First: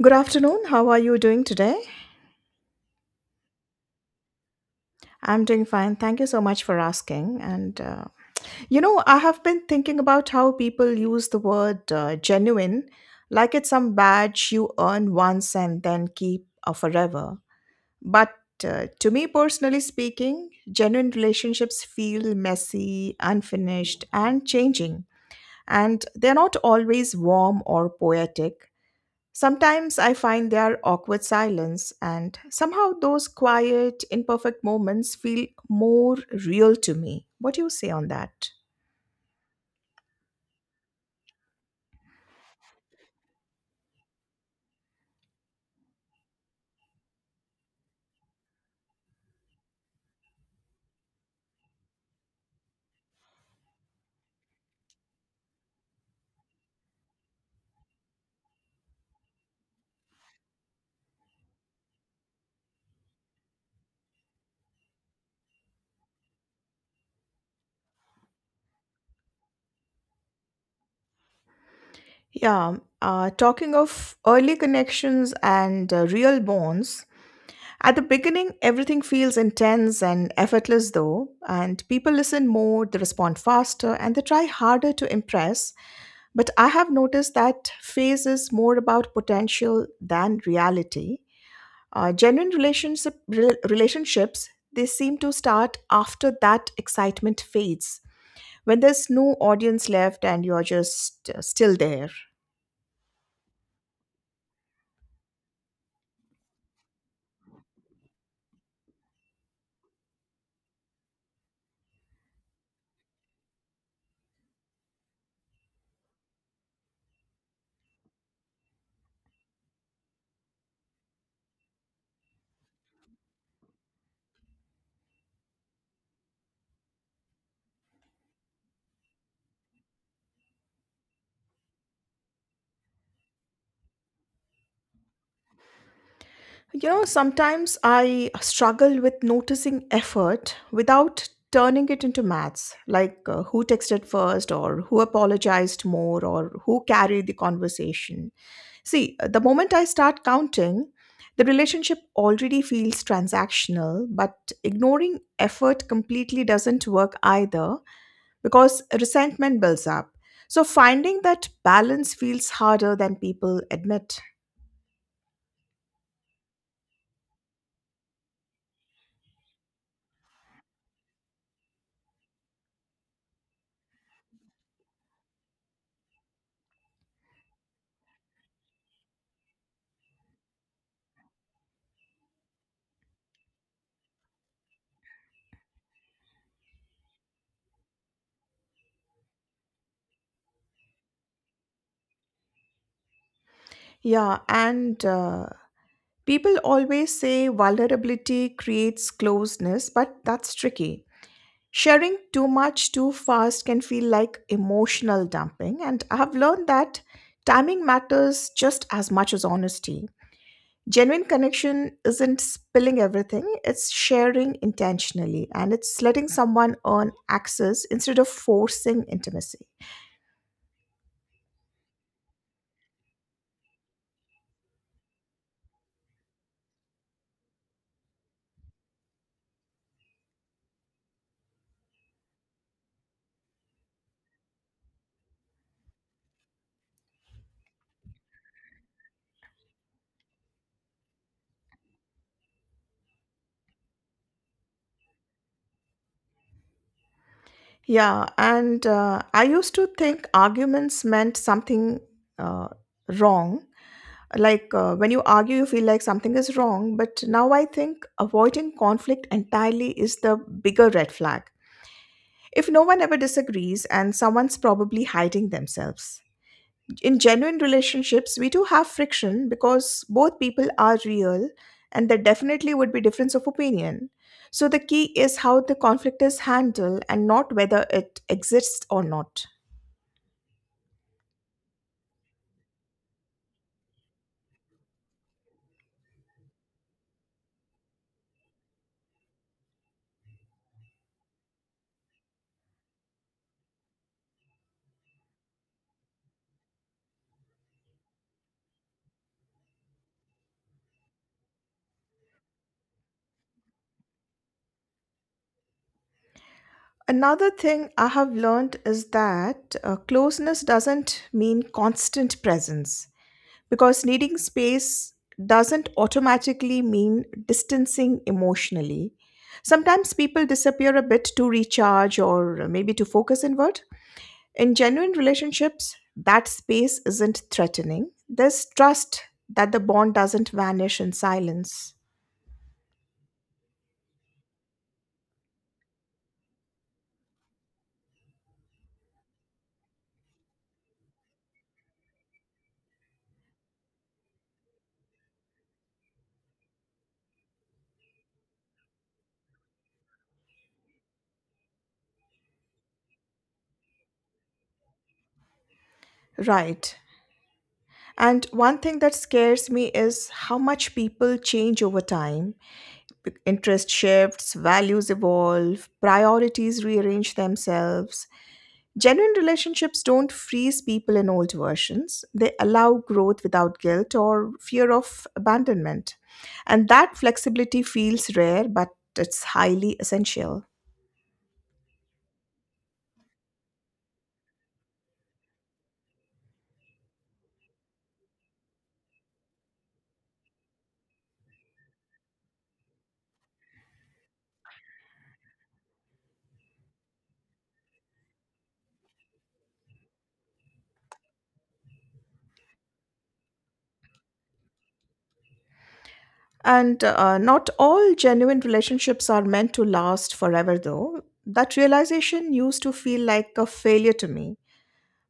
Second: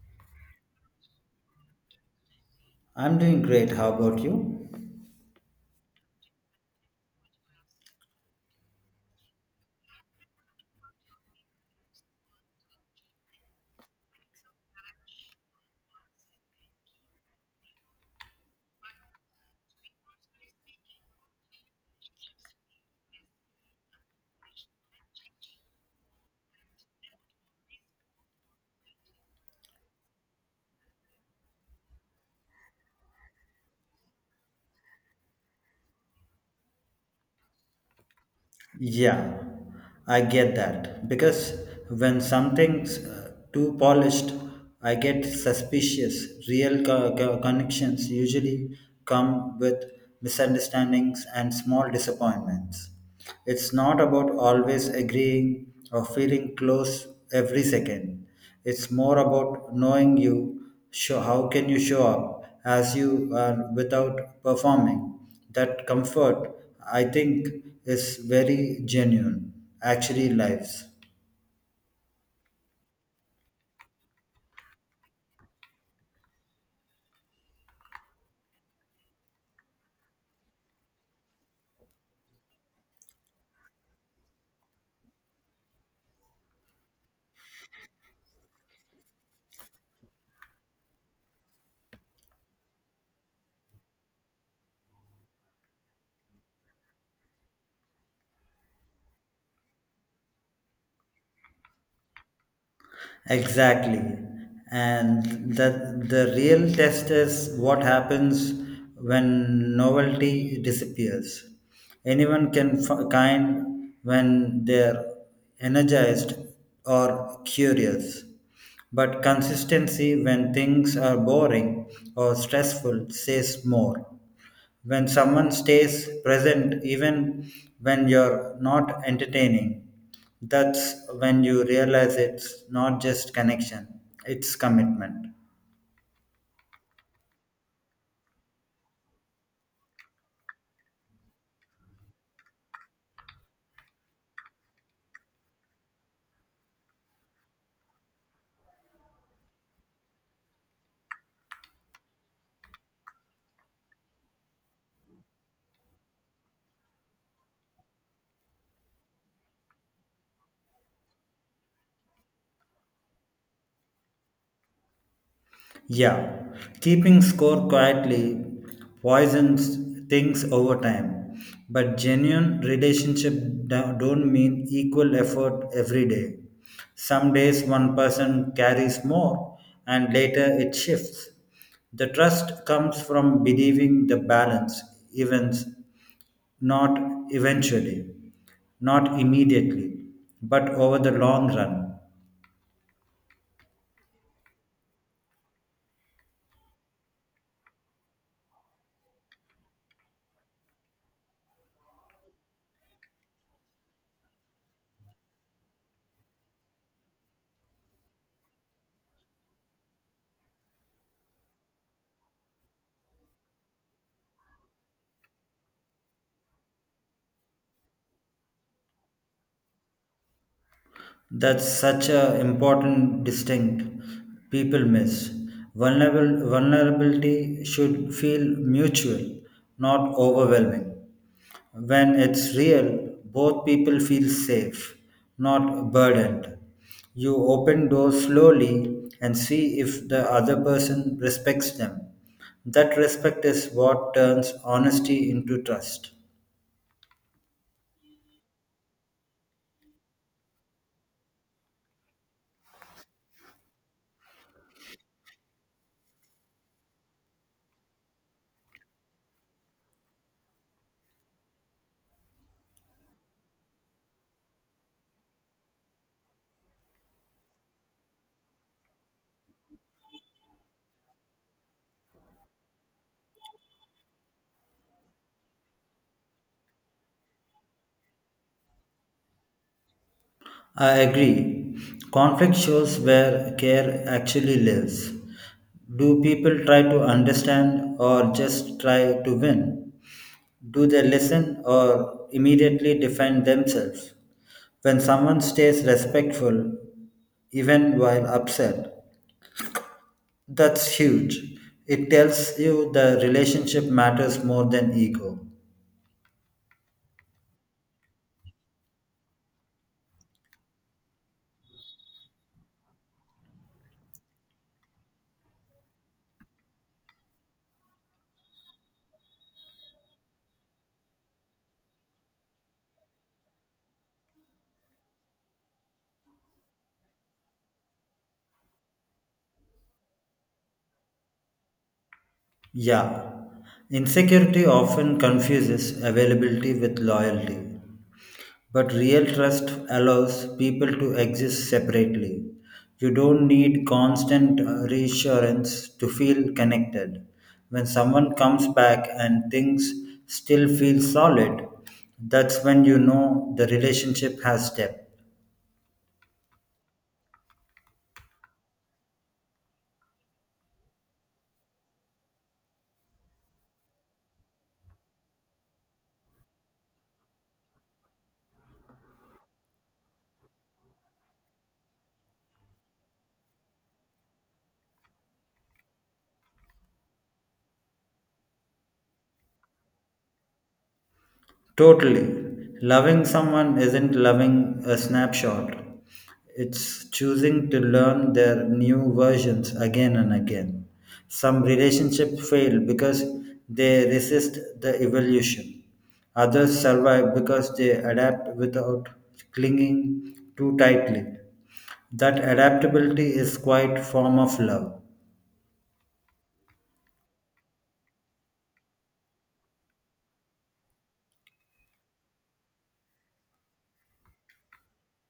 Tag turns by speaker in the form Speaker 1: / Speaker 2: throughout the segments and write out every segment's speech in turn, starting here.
Speaker 1: Good afternoon. How are you doing today?
Speaker 2: I'm doing great. How about you?
Speaker 1: I'm doing fine. Thank you so much for asking. I have been thinking about how people use the word genuine like it's some badge you earn once and then keep forever. But To me, personally speaking, genuine relationships feel messy, unfinished, and changing. And they're not always warm or poetic. Sometimes I find their awkward silence, and somehow those quiet, imperfect moments feel more real to me. What do you say on that?
Speaker 2: Yeah, I get that. Because when something's too polished, I get suspicious. Real connections usually come with misunderstandings and small disappointments. It's not about always agreeing or feeling close every second. It's more about knowing you. How can you show up as you are without performing? That comfort, I think, is very genuine, actually lives.
Speaker 1: Yeah, talking of early connections and real bonds, at the beginning, everything feels intense and effortless, though, and people listen more, they respond faster, and they try harder to impress. But I have noticed that phase is more about potential than reality. Genuine relationships, they seem to start after that excitement fades, when there's no audience left and you're just still there.
Speaker 2: Exactly. And that the real test is what happens when novelty disappears. Anyone can kind when they're energized or curious. But consistency when things are boring or stressful says more. When someone stays present even when you're not entertaining, that's when you realize it's not just connection, it's commitment.
Speaker 1: You know, sometimes I struggle with noticing effort without turning it into maths, like who texted first, or who apologized more, or who carried the conversation. See, the moment I start counting, the relationship already feels transactional, but ignoring effort completely doesn't work either because resentment builds up. So, finding that balance feels harder than people admit.
Speaker 2: Yeah, keeping score quietly poisons things over time. But genuine relationship don't mean equal effort every day. Some days one person carries more and later it shifts. The trust comes from believing the balance events not eventually, not immediately, but over the long run.
Speaker 1: Yeah, and people always say vulnerability creates closeness, but that's tricky. Sharing too much too fast can feel like emotional dumping, and I've learned that timing matters just as much as honesty. Genuine connection isn't spilling everything, it's sharing intentionally and it's letting someone earn access instead of forcing intimacy.
Speaker 2: That's such an important distinct people miss. Vulnerability should feel mutual, not overwhelming. When it's real, both people feel safe, not burdened. You open doors slowly and see if the other person respects them. That respect is what turns honesty into trust.
Speaker 1: Yeah, and I used to think arguments meant something uh, wrong. Like when you argue, you feel like something is wrong, but now I think avoiding conflict entirely is the bigger red flag. If no one ever disagrees and someone's probably hiding themselves. In genuine relationships, we do have friction because both people are real and there definitely would be difference of opinion. So the key is how the conflict is handled and not whether it exists or not.
Speaker 2: I agree. Conflict shows where care actually lives. Do people try to understand or just try to win? Do they listen or immediately defend themselves? When someone stays respectful, even while upset, that's huge. It tells you the relationship matters more than ego.
Speaker 1: Another thing I have learned is that closeness doesn't mean constant presence because needing space doesn't automatically mean distancing emotionally. Sometimes people disappear a bit to recharge or maybe to focus inward. In genuine relationships, that space isn't threatening. There's trust that the bond doesn't vanish in silence.
Speaker 2: Yeah, insecurity often confuses availability with loyalty. But real trust allows people to exist separately. You don't need constant reassurance to feel connected. When someone comes back and things still feel solid, that's when you know the relationship has depth.
Speaker 1: Right. And one thing that scares me is how much people change over time. Interest shifts, values evolve, priorities rearrange themselves. Genuine relationships don't freeze people in old versions, they allow growth without guilt or fear of abandonment. And that flexibility feels rare, but it's highly essential.
Speaker 2: Totally. Loving someone isn't loving a snapshot. It's choosing to learn their new versions again and again. Some relationships fail because they resist the evolution. Others survive because they adapt without clinging too tightly. That adaptability is quite form of love.
Speaker 1: And not all genuine relationships are meant to last forever, though. That realization used to feel like a failure to me.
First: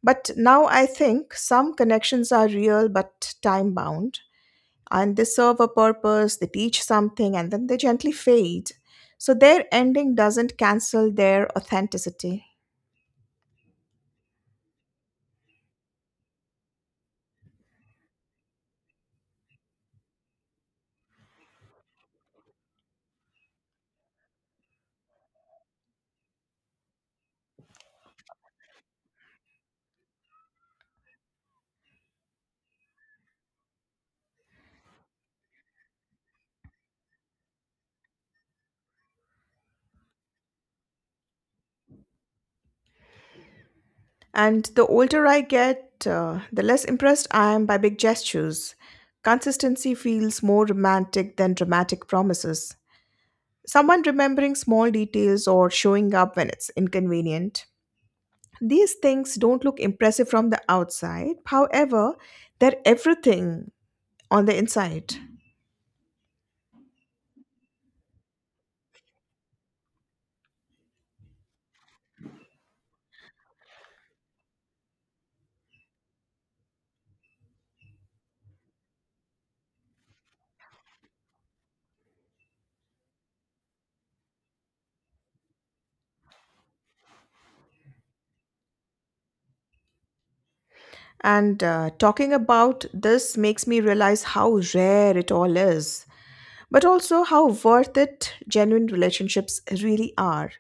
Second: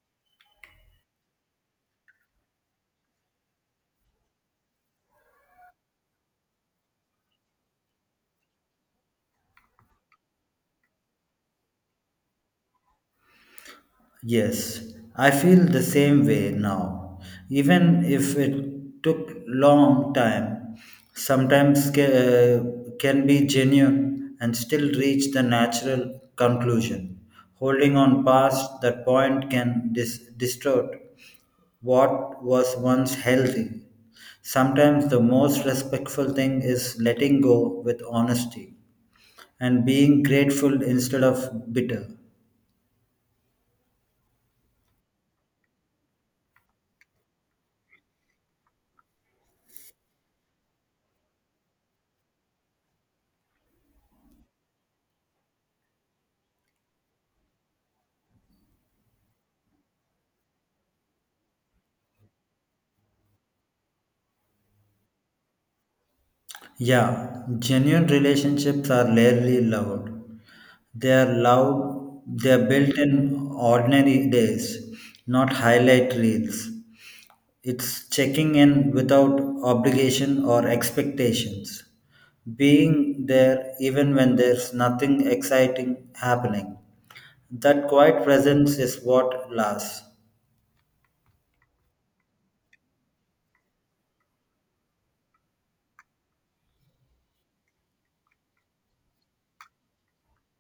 Speaker 1: But now I think some connections are real but time bound, and they serve a purpose, they teach something, and then they gently fade. So their ending doesn't cancel their authenticity.
Speaker 2: Yes, I feel the same way now. Even if it took long time, sometimes uh, can be genuine and still reach the natural conclusion. Holding on past that point can distort what was once healthy. Sometimes the most respectful thing is letting go with honesty and being grateful instead of bitter.
Speaker 1: And the older I get, the less impressed I am by big gestures. Consistency feels more romantic than dramatic promises. Someone remembering small details or showing up when it's inconvenient. These things don't look impressive from the outside. However, they're everything on the inside.
Speaker 2: Yeah, genuine relationships are rarely loud. They are loud. They are built in ordinary days, not highlight reels. It's checking in without obligation or expectations, being there even when there's nothing exciting happening. That quiet presence is what lasts.
Speaker 1: And talking about this makes me realize how rare it all is, but also how worth it genuine relationships really are.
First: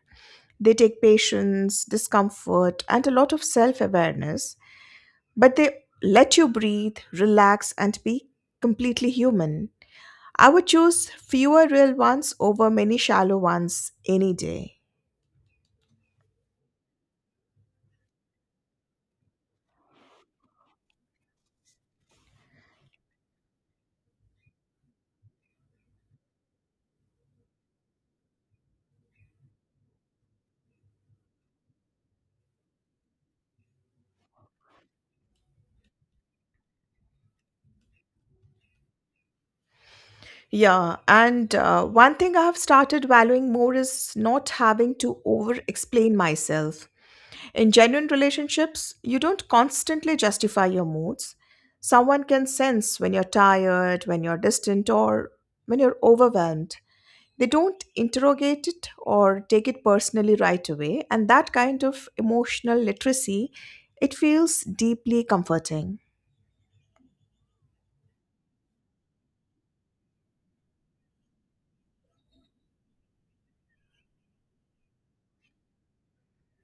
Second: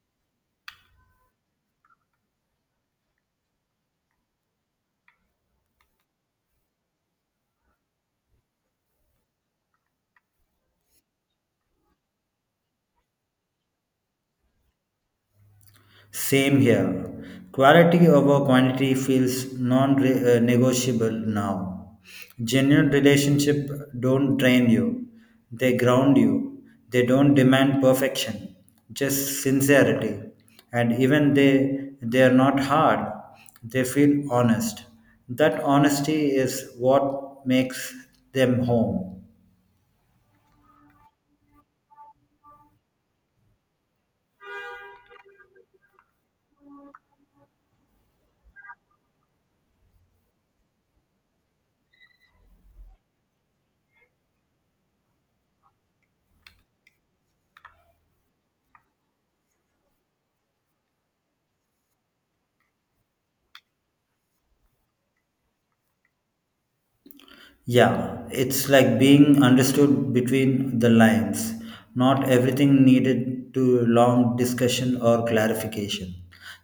Speaker 1: They take patience, discomfort, and a lot of self awareness, but they let you breathe, relax, and be completely human. I would choose fewer real ones over many shallow ones any day.
Speaker 2: Same here. Quality over quantity feels non-negotiable now. Genuine relationship don't drain you. They ground you. They don't demand perfection, just sincerity. And even they are not hard. They feel honest. That honesty is what makes them home.
Speaker 1: Yeah, and one thing I have started valuing more is not having to over explain myself. In genuine relationships, you don't constantly justify your moods. Someone can sense when you're tired, when you're distant, or when you're overwhelmed they don't interrogate it or take it personally right away and that kind of emotional literacy it feels deeply comforting.
Speaker 2: Yeah, it's like being understood between the lines. Not everything needed to long discussion or clarification.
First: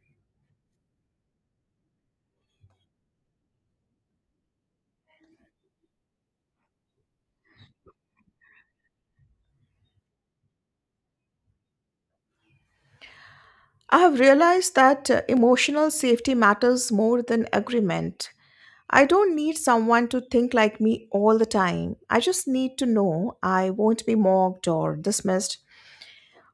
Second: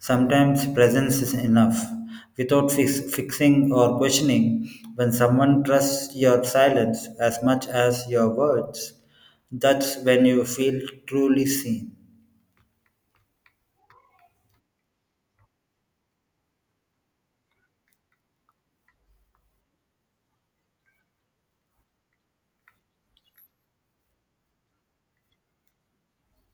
Speaker 2: Sometimes presence is enough. Without fixing or questioning, when someone trusts your silence as much as your words, that's when you feel truly seen.
Speaker 1: I have realized that emotional safety matters more than agreement. I don't need someone to think like me all the time. I just need to know I won't be mocked or dismissed.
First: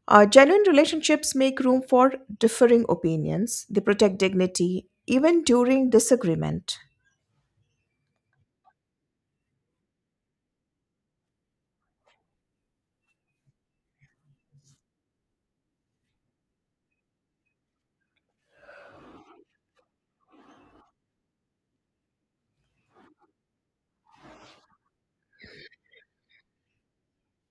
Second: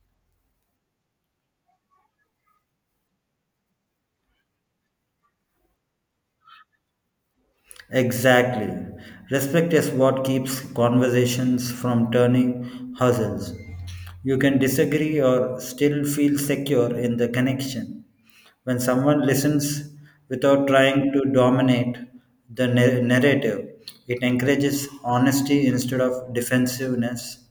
Speaker 1: Genuine relationships make room for differing opinions, they protect dignity, even during disagreement.
Speaker 2: Exactly. Respect is what keeps conversations from turning hustles. You can disagree or still feel secure in the connection. When someone listens without trying to dominate the narrative, it encourages honesty instead of defensiveness.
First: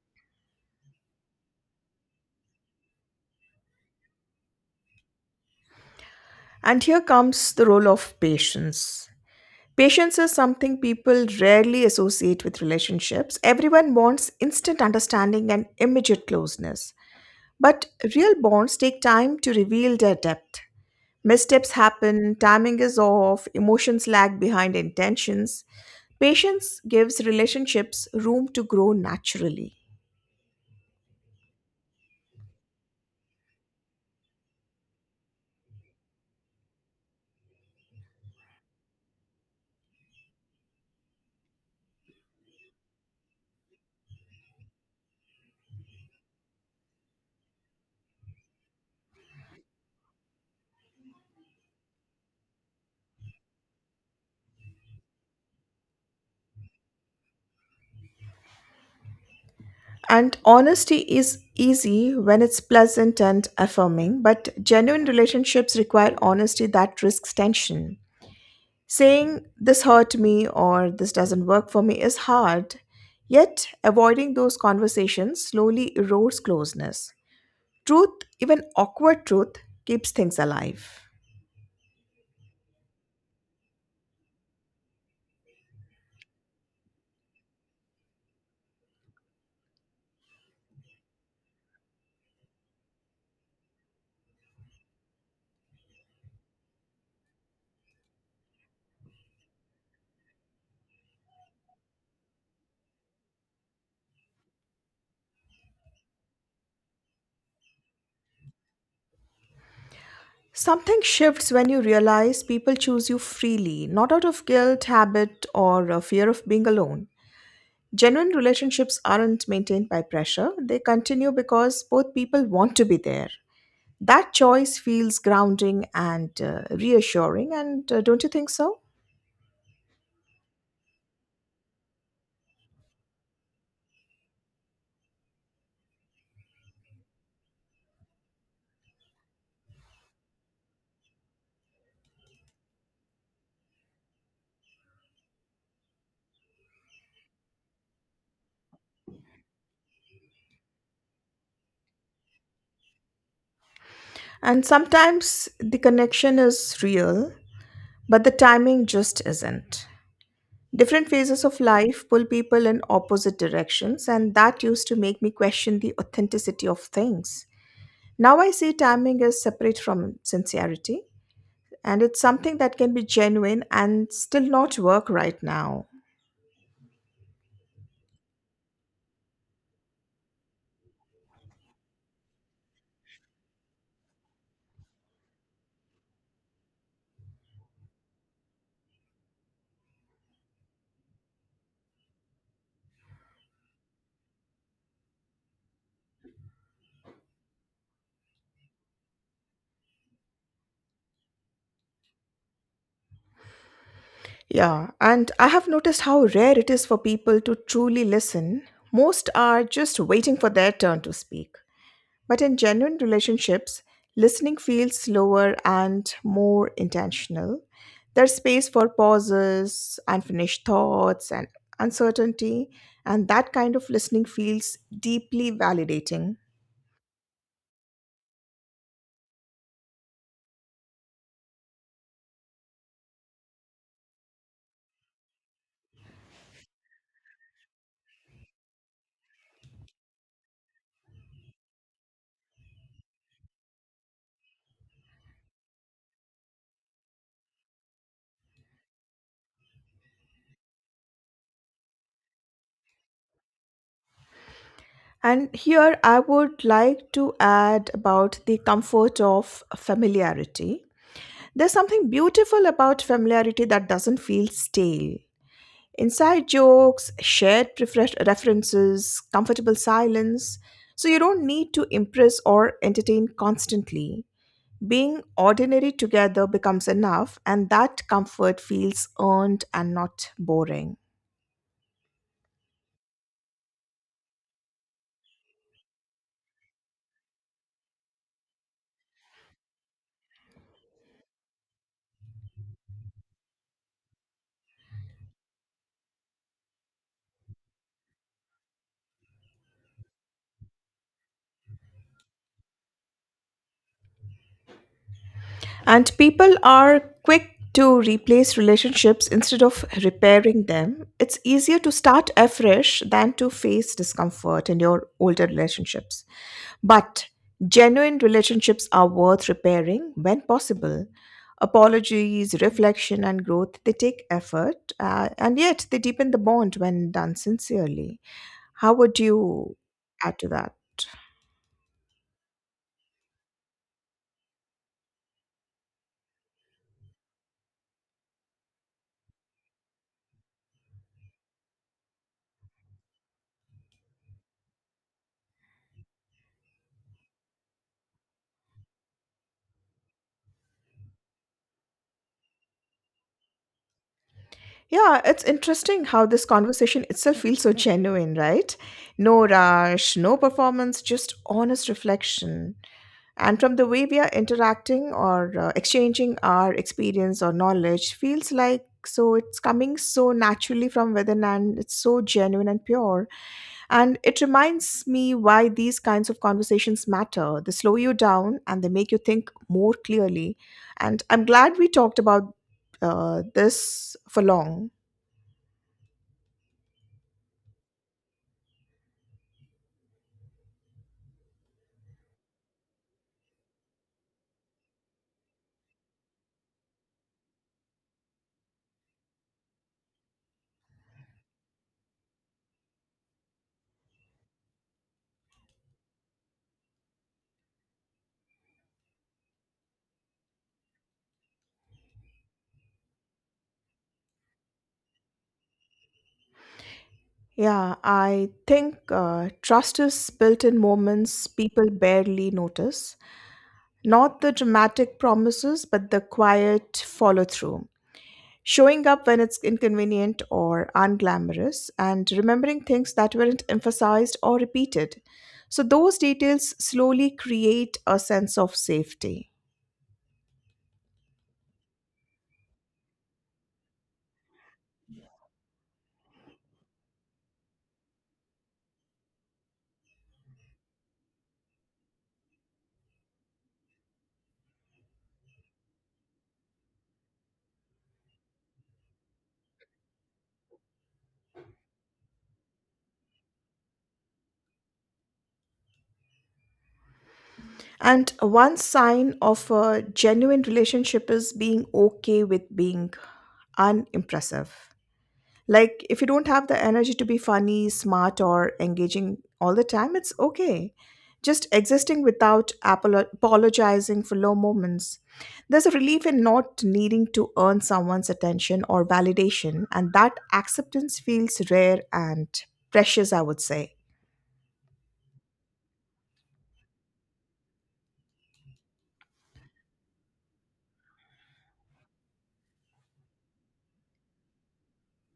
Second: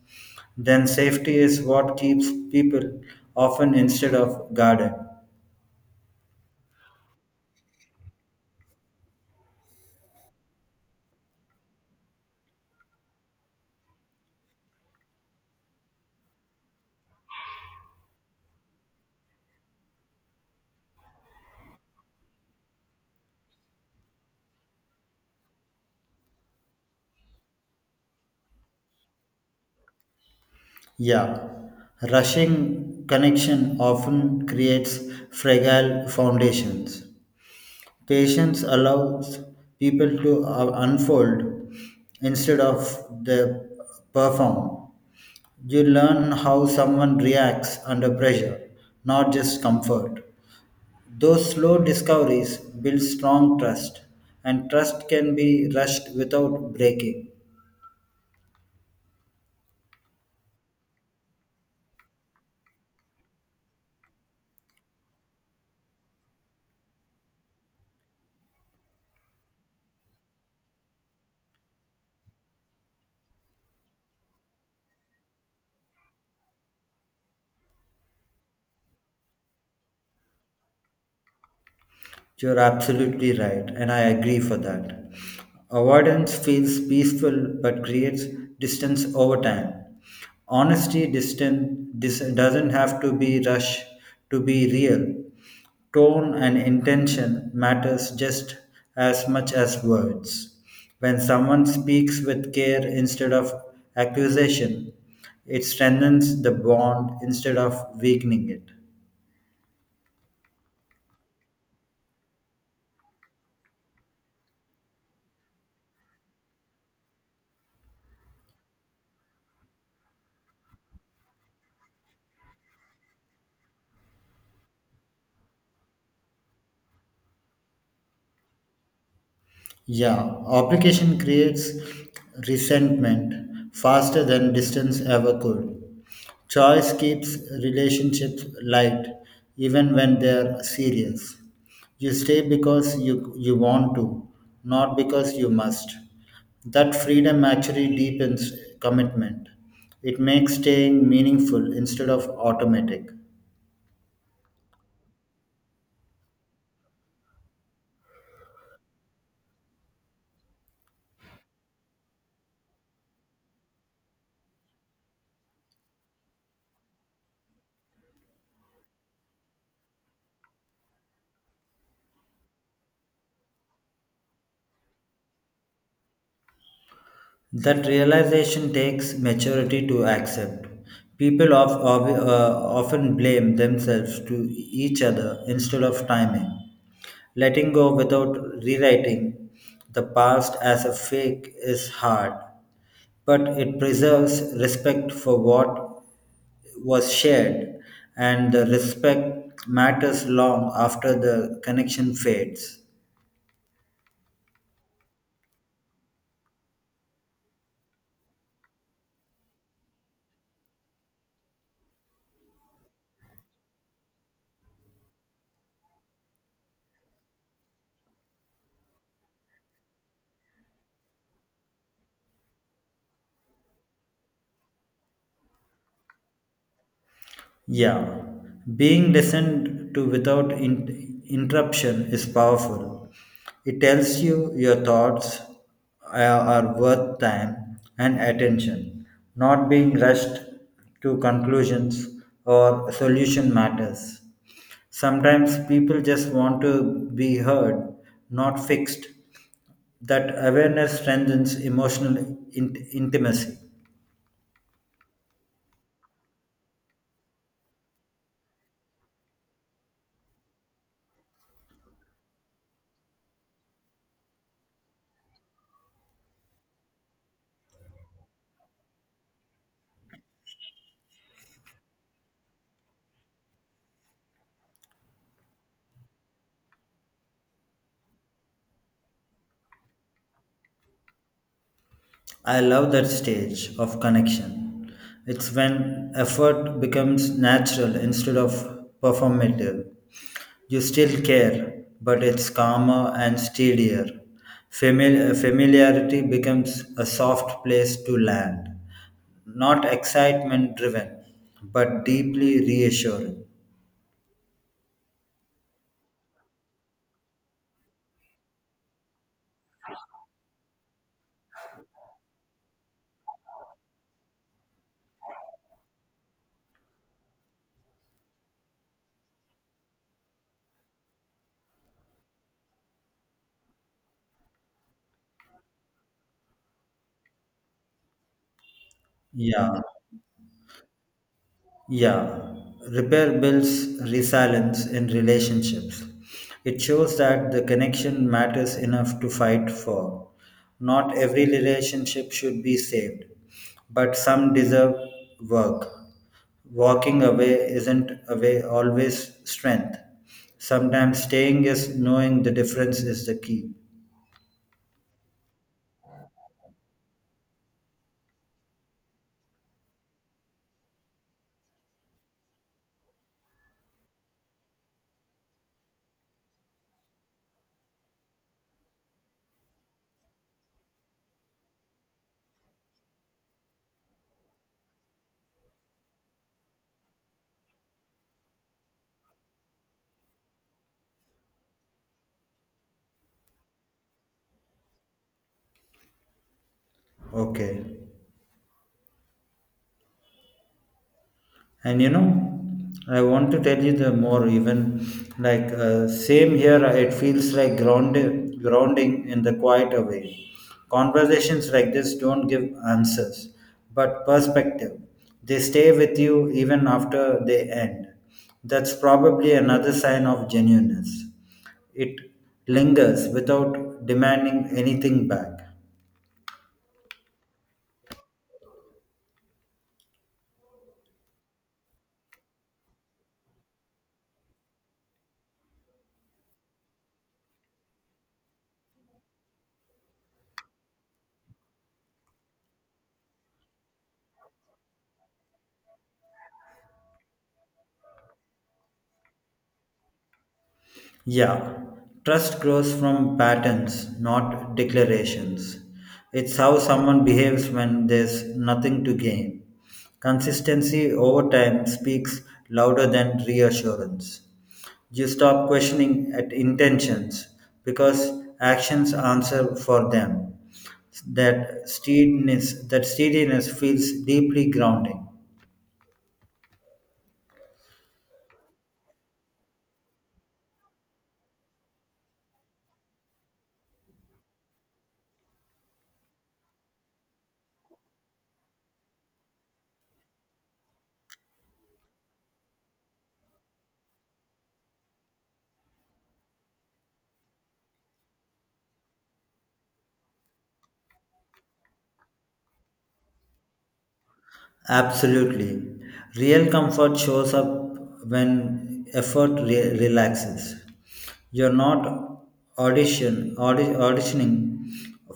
Speaker 2: Then safety is what keeps people often instead of guarded.
Speaker 1: And here comes the role of patience. Patience is something people rarely associate with relationships. Everyone wants instant understanding and immediate closeness. But real bonds take time to reveal their depth. Missteps happen, timing is off, emotions lag behind intentions. Patience gives relationships room to grow naturally.
Speaker 2: Yeah, rushing connection often creates fragile foundations. Patience allows people to unfold instead of the perform. You learn how someone reacts under pressure, not just comfort. Those slow discoveries build strong trust, and trust can be rushed without breaking.
Speaker 1: And honesty is easy when it's pleasant and affirming, but genuine relationships require honesty that risks tension. Saying, this hurt me or this doesn't work for me is hard, yet avoiding those conversations slowly erodes closeness. Truth, even awkward truth, keeps things alive.
Speaker 2: You're absolutely right, and I agree for that. Avoidance feels peaceful but creates distance over time. Honesty distant, doesn't have to be rushed to be real. Tone and intention matters just as much as words. When someone speaks with care instead of accusation, it strengthens the bond instead of weakening it.
Speaker 1: Something shifts when you realize people choose you freely, not out of guilt, habit, or a fear of being alone. Genuine relationships aren't maintained by pressure, they continue because both people want to be there. That choice feels grounding and reassuring, and don't you think so?
Speaker 2: Yeah, obligation creates resentment faster than distance ever could. Choice keeps relationships light even when they're serious. You stay because you want to, not because you must. That freedom actually deepens commitment. It makes staying meaningful instead of automatic.
Speaker 1: And sometimes the connection is real, but the timing just isn't. Different phases of life pull people in opposite directions, and that used to make me question the authenticity of things. Now I see timing as separate from sincerity, and it's something that can be genuine and still not work right now.
Speaker 2: That realization takes maturity to accept. People often blame themselves to each other instead of timing. Letting go without rewriting the past as a fake is hard, but it preserves respect for what was shared, and the respect matters long after the connection fades.
Speaker 1: Yeah, and I have noticed how rare it is for people to truly listen. Most are just waiting for their turn to speak. But in genuine relationships, listening feels slower and more intentional. There's space for pauses, unfinished thoughts, and uncertainty, and that kind of listening feels deeply validating.
Speaker 2: Yeah, being listened to without interruption is powerful. It tells you your thoughts are worth time and attention. Not being rushed to conclusions or solution matters. Sometimes people just want to be heard, not fixed. That awareness strengthens emotional intimacy.
Speaker 1: And here I would like to add about the comfort of familiarity. There's something beautiful about familiarity that doesn't feel stale. Inside jokes, shared references, comfortable silence, so you don't need to impress or entertain constantly. Being ordinary together becomes enough, and that comfort feels earned and not boring.
Speaker 2: I love that stage of connection. It's when effort becomes natural instead of performative. You still care, but it's calmer and steadier. Familiarity becomes a soft place to land. Not excitement driven, but deeply reassuring.
Speaker 1: And people are quick to replace relationships instead of repairing them. It's easier to start afresh than to face discomfort in your older relationships. But genuine relationships are worth repairing when possible. Apologies, reflection, and growth, they take effort, and yet they deepen the bond when done sincerely. How would you
Speaker 2: Yeah.
Speaker 1: add to that?
Speaker 2: Yeah, repair builds resilience in relationships. It shows that the connection matters enough to fight for. Not every relationship should be saved, but some deserve work. Walking away isn't away always strength. Sometimes staying is knowing the difference is the key.
Speaker 1: Yeah, it's interesting how this conversation itself feels so genuine, right? No rush, no performance, just honest reflection. And from the way we are interacting or exchanging our experience or knowledge, feels like so it's coming so naturally from within and it's so genuine and pure. And it reminds me why these kinds of conversations matter. They slow you down and they make you think more clearly. And I'm glad we talked about this for long.
Speaker 2: Okay. And you know, I want to tell you the more even, same here, it feels like grounded, grounding in the quiet way. Conversations like this don't give answers but perspective. They stay with you even after they end. That's probably another sign of genuineness. It lingers without demanding anything back.
Speaker 1: Yeah, I think trust is built in moments people barely notice. Not the dramatic promises, but the quiet follow through. Showing up when it's inconvenient or unglamorous, and remembering things that weren't emphasized or repeated. So, those details slowly create a sense of safety.
Speaker 2: Yeah, trust grows from patterns, not declarations. It's how someone behaves when there's nothing to gain. Consistency over time speaks louder than reassurance. You stop questioning at intentions because actions answer for them. That steadiness feels deeply grounding.
Speaker 1: And one sign of a genuine relationship is being okay with being unimpressive. Like, if you don't have the energy to be funny, smart, or engaging all the time, it's okay. Just existing without apologizing for low moments. There's a relief in not needing to earn someone's attention or validation, and that acceptance feels rare and precious, I would say.
Speaker 2: Absolutely. Real comfort shows up when effort relaxes. You're not auditioning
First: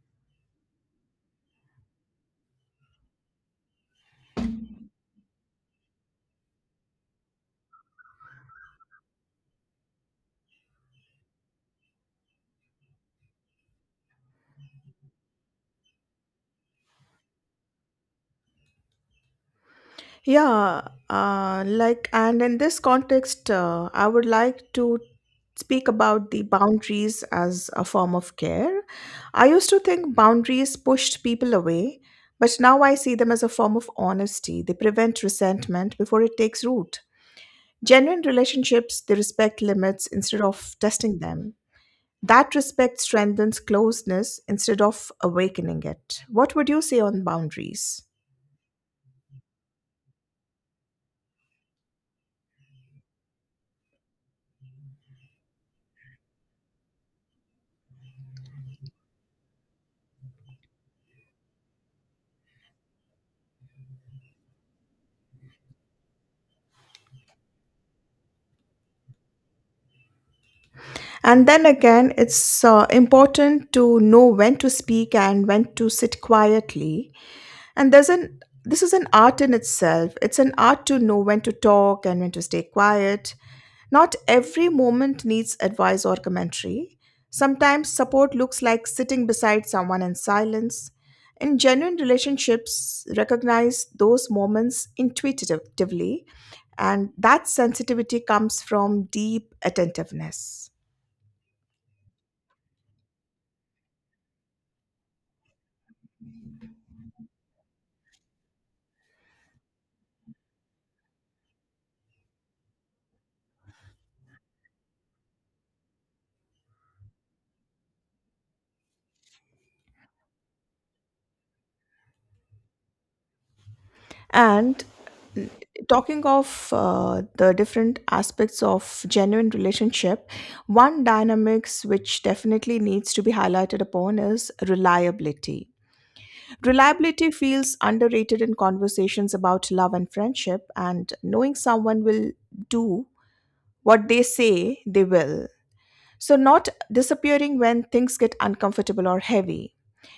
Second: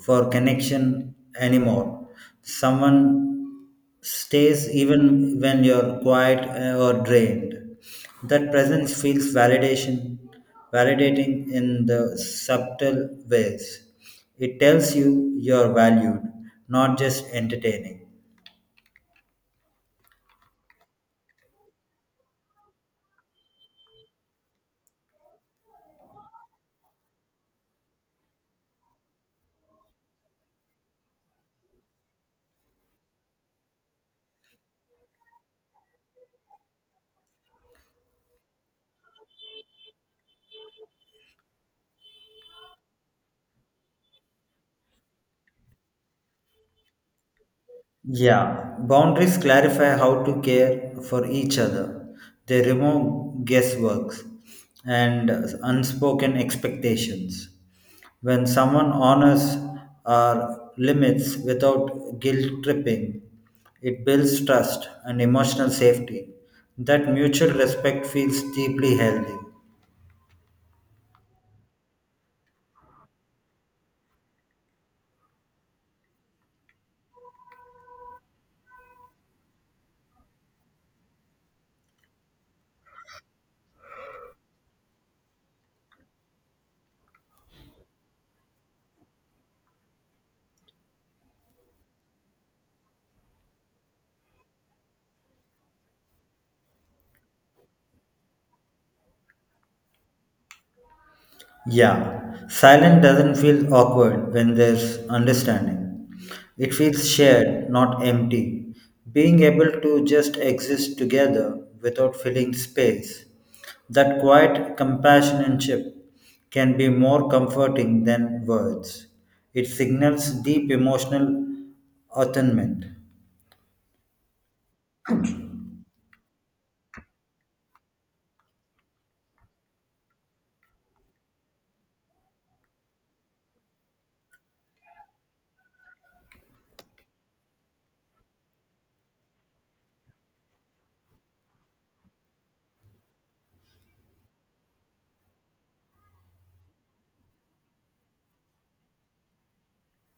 Speaker 2: for connection anymore. Someone stays even when you're quiet or drained. That presence feels validating in the subtle ways. It tells you you're valued, not just entertaining.
Speaker 1: Yeah, like, and in this context, I would like to speak about the boundaries as a form of care. I used to think boundaries pushed people away, but now I see them as a form of honesty. They prevent resentment before it takes root. Genuine relationships, they respect limits instead of testing them. That respect strengthens closeness instead of awakening it. What would you say on boundaries?
Speaker 2: Yeah, boundaries clarify how to care for each other. They remove guesswork and unspoken expectations. When someone honors our limits without guilt tripping, it builds trust and emotional safety. That mutual respect feels deeply healthy.
Speaker 1: And then again, it's important to know when to speak and when to sit quietly. And there's an This is an art in itself. It's an art to know when to talk and when to stay quiet. Not every moment needs advice or commentary. Sometimes support looks like sitting beside someone in silence. In genuine relationships, recognize those moments intuitively, and that sensitivity comes from deep attentiveness.
Speaker 2: Yeah, silence doesn't feel awkward when there's understanding. It feels shared, not empty. Being able to just exist together without filling space. That quiet companionship can be more comforting than words. It signals deep emotional attunement.
Speaker 1: And talking of the different aspects of genuine relationship, one dynamics which definitely needs to be highlighted upon is reliability. Reliability feels underrated in conversations about love and friendship, and knowing someone will do what they say they will so, not disappearing when things get uncomfortable or heavy.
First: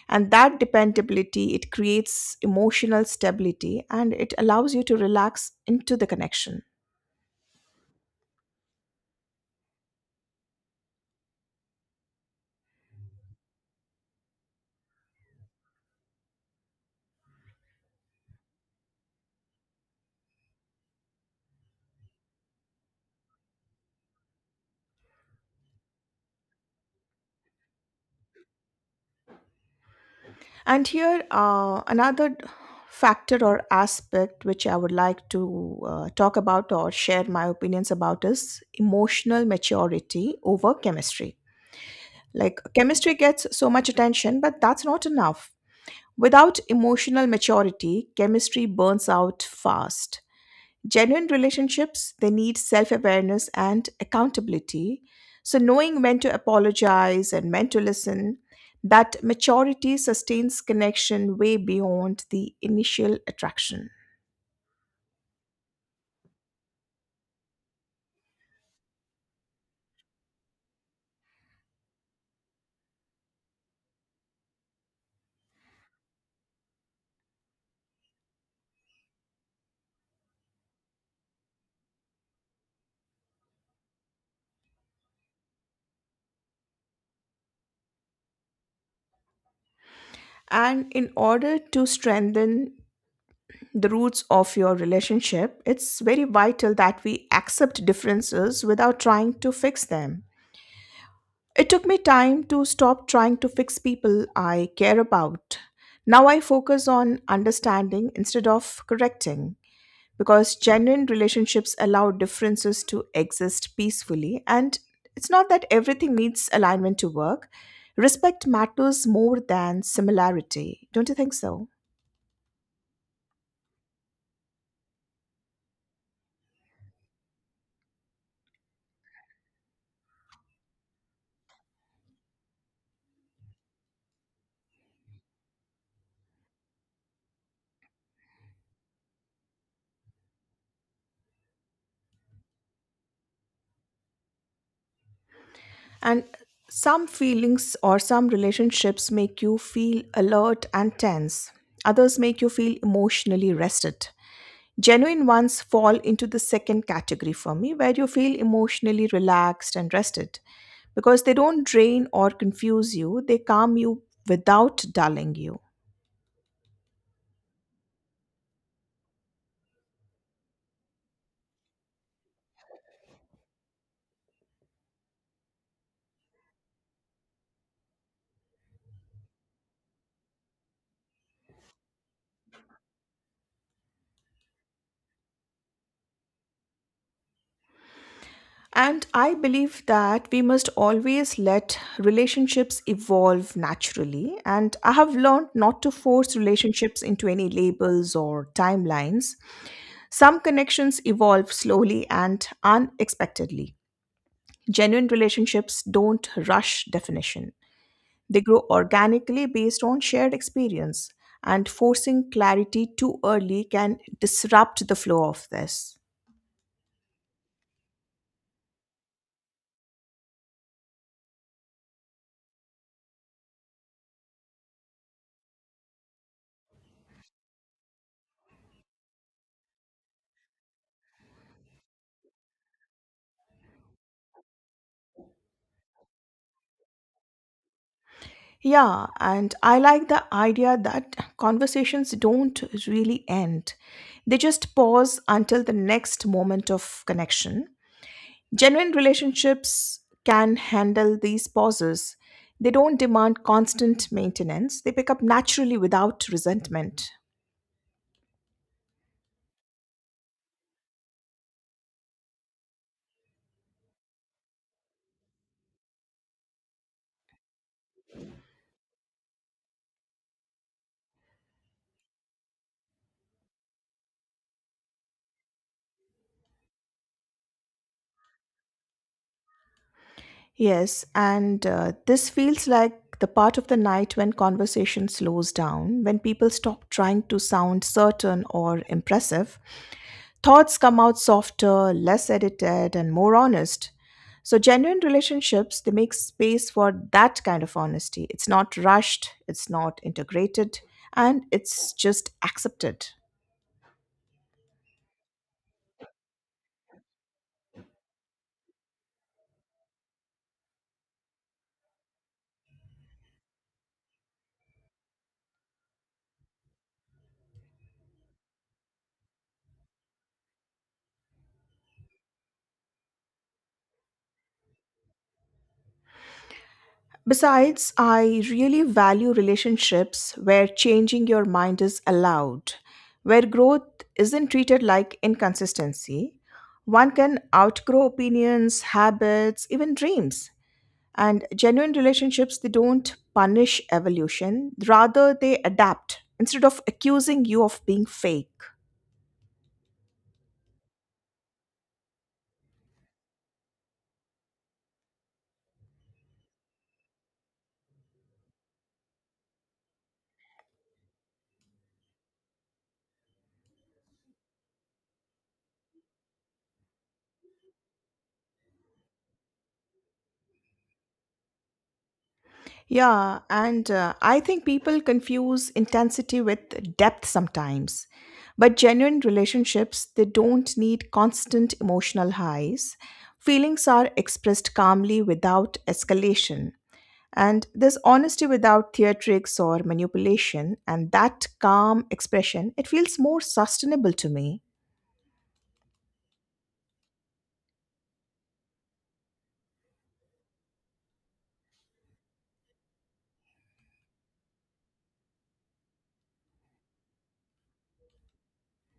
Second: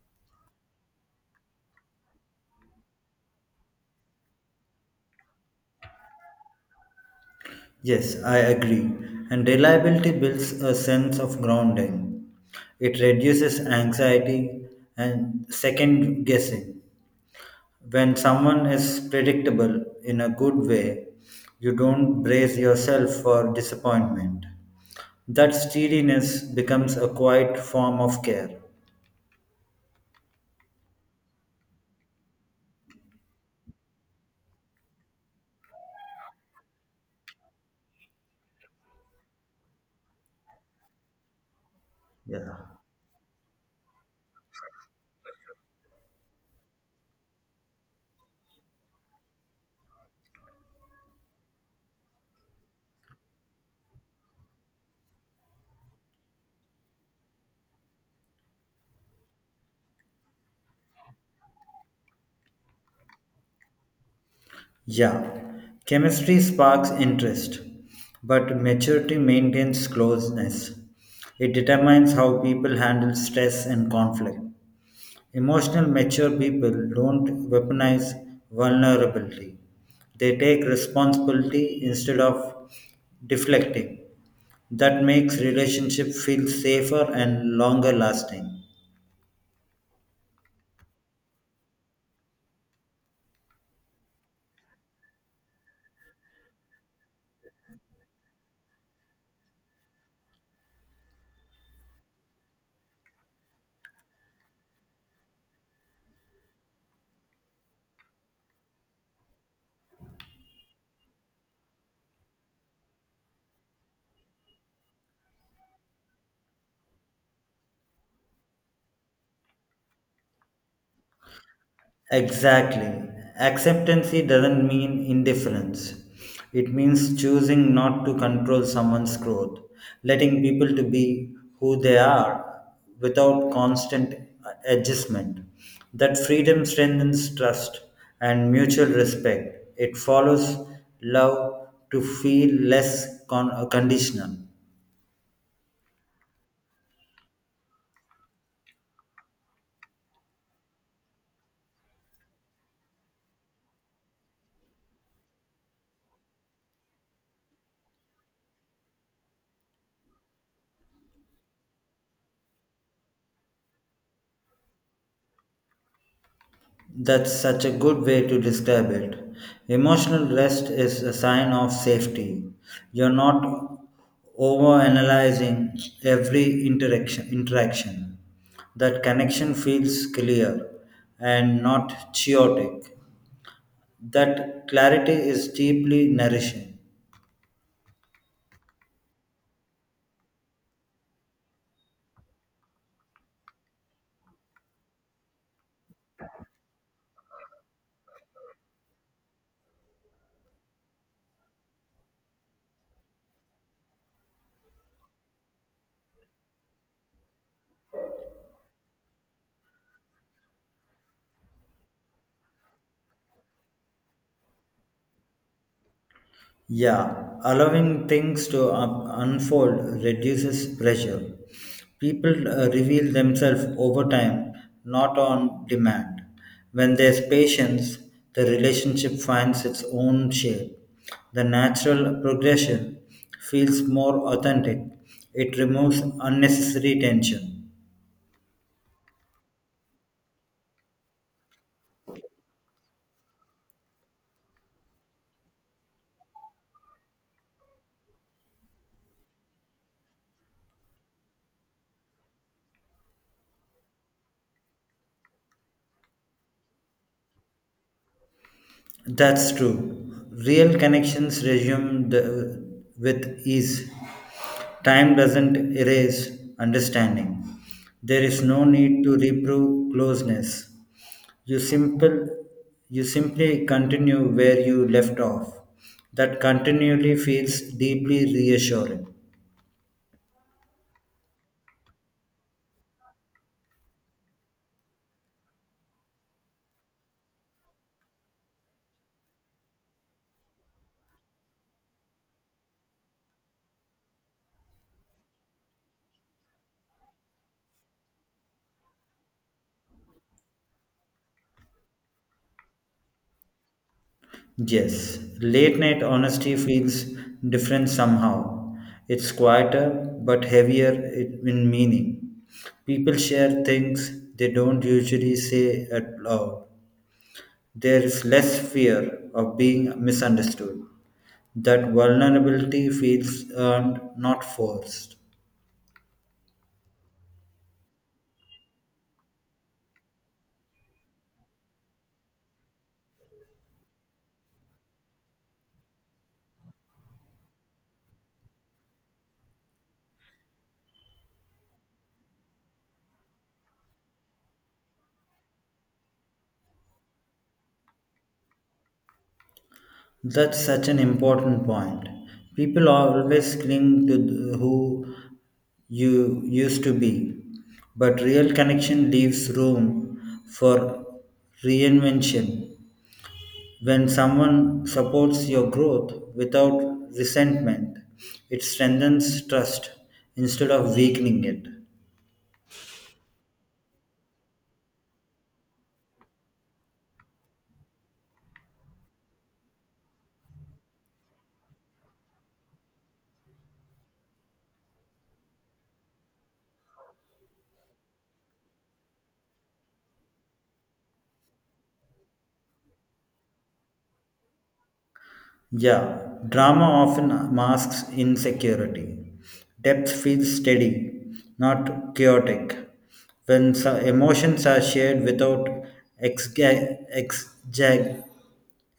Speaker 1: And that dependability, it creates emotional stability and it allows you to relax into the connection.
Speaker 2: Yes, I agree. And reliability builds a sense of grounding. It reduces anxiety and second guessing. When someone is predictable in a good way, you don't brace yourself for disappointment. That steadiness becomes a quiet form of care.
Speaker 1: And here, another factor or aspect which I would like to talk about or share my opinions about is emotional maturity over chemistry.
Speaker 2: Yeah.
Speaker 1: Like, chemistry gets so much attention, but that's not enough. Without emotional maturity, chemistry burns out fast. Genuine relationships, they need self awareness and accountability. So, knowing when to apologize and when to listen, that maturity sustains connection way beyond the initial attraction.
Speaker 2: Yeah, chemistry sparks interest, but maturity maintains closeness. It determines how people handle stress and conflict. Emotional mature people don't weaponize vulnerability. They take responsibility instead of deflecting. That makes relationship feel safer and longer lasting.
Speaker 1: And in order to strengthen the roots of your relationship, it's very vital that we accept differences without trying to fix them. It took me time to stop trying to fix people I care about. Now I focus on understanding instead of correcting, because genuine relationships allow differences to exist peacefully, and it's not that everything needs alignment to work. Respect matters more than similarity. Don't you think so?
Speaker 2: Exactly. Acceptancy doesn't mean indifference. It means choosing not to control someone's growth, letting people to be who they are without constant adjustment. That freedom strengthens trust and mutual respect. It follows love to feel less conditional.
Speaker 1: And some feelings or some relationships make you feel alert and tense, others make you feel emotionally rested. Genuine ones fall into the second category for me, where you feel emotionally relaxed and rested because they don't drain or confuse you, they calm you without dulling you.
Speaker 2: That's such a good way to describe it. Emotional rest is a sign of safety. You're not overanalyzing every interaction. That connection feels clear and not chaotic. That clarity is deeply nourishing.
Speaker 1: And I believe that we must always let relationships evolve naturally. And I have learned not to force relationships into any labels or timelines. Some connections evolve slowly and unexpectedly. Genuine relationships don't rush definition, they grow organically based on shared experience. And forcing clarity too early can disrupt the flow of this.
Speaker 2: Yeah, allowing things to unfold reduces pressure. People reveal themselves over time, not on demand. When there's patience, the relationship finds its own shape. The natural progression feels more authentic, it removes unnecessary tension.
Speaker 1: Yeah, and I like the idea that conversations don't really end. They just pause until the next moment of connection. Genuine relationships can handle these pauses. They don't demand constant maintenance, they pick up naturally without resentment.
Speaker 2: That's true. Real connections resume the, with ease. Time doesn't erase understanding. There is no need to reprove closeness. You simple you simply continue where you left off. That continually feels deeply reassuring.
Speaker 1: Yes, and this feels like the part of the night when conversation slows down, when people stop trying to sound certain or impressive. Thoughts come out softer, less edited, and more honest. So, genuine relationships, they make space for that kind of honesty. It's not rushed, it's not integrated, and it's just accepted.
Speaker 2: Yes, late night honesty feels different somehow. It's quieter but heavier in meaning. People share things they don't usually say at all. There is less fear of being misunderstood. That vulnerability feels earned, not forced.
Speaker 1: Besides, I really value relationships where changing your mind is allowed, where growth isn't treated like inconsistency. One can outgrow opinions, habits, even dreams. And genuine relationships, they don't punish evolution, rather, they adapt instead of accusing you of being fake.
Speaker 2: That's such an important point. People always cling to who you used to be, but real connection leaves room for reinvention. When someone supports your growth without resentment, it strengthens trust instead of weakening it.
Speaker 1: Yeah, and I think people confuse intensity with depth sometimes. But genuine relationships, they don't need constant emotional highs. Feelings are expressed calmly without escalation. And there's honesty without theatrics or manipulation, and that calm expression, it feels more sustainable to me.
Speaker 2: Yeah, drama often masks insecurity. Depth feels steady, not chaotic. When emotions are shared without exga- exag-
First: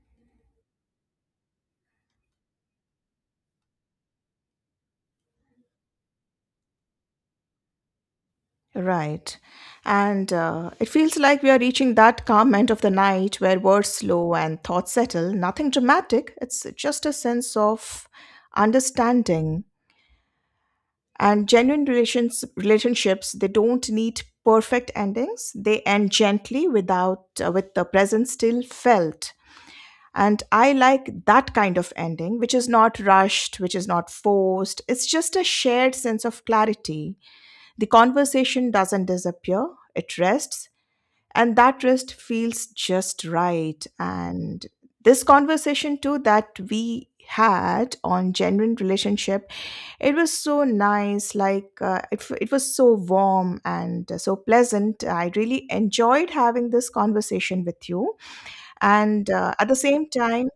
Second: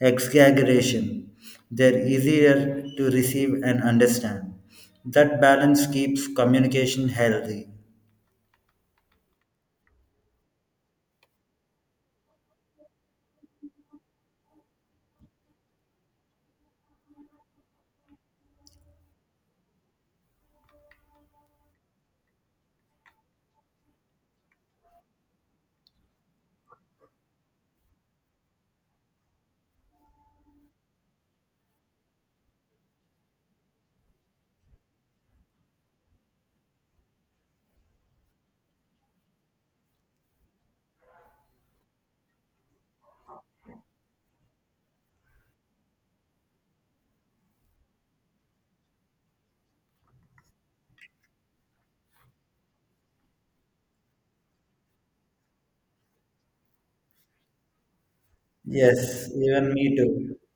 Speaker 2: exaggeration, they're easier to receive and understand. That balance keeps communication healthy.
Speaker 1: Right. And it feels like we are reaching that calm end of the night where words slow and thoughts settle. Nothing dramatic, it's just a sense of understanding. And genuine relationships, they don't need perfect endings. They end gently without with the present still felt. And I like that kind of ending, which is not rushed, which is not forced. It's just a shared sense of clarity. The conversation doesn't disappear, it rests, and that rest feels just right. And this conversation, too, that we had on genuine relationship, it was so nice, like it was so warm and so pleasant. I really enjoyed having this conversation with you. And
Speaker 2: Yes,
Speaker 1: at
Speaker 2: even
Speaker 1: the
Speaker 2: me
Speaker 1: same
Speaker 2: too.
Speaker 1: time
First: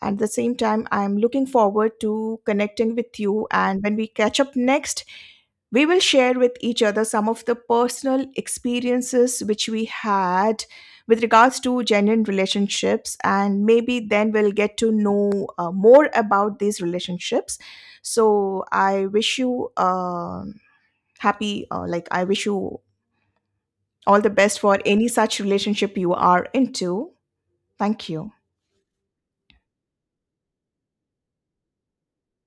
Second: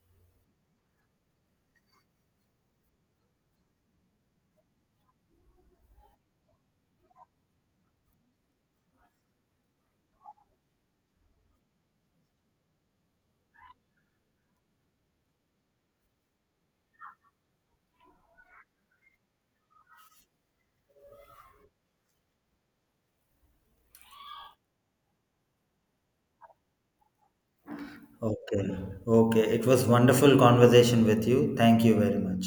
Speaker 1: at the same time, I'm looking forward to connecting with you. And when we catch up next, we will share with each other some of the personal experiences which we had with regards to genuine relationships. And maybe then we'll get to know more about these relationships. So I wish you I wish you all the best for any such relationship you are into. Thank you.
Speaker 2: Okay, okay. It was wonderful conversation with you. Thank you very much.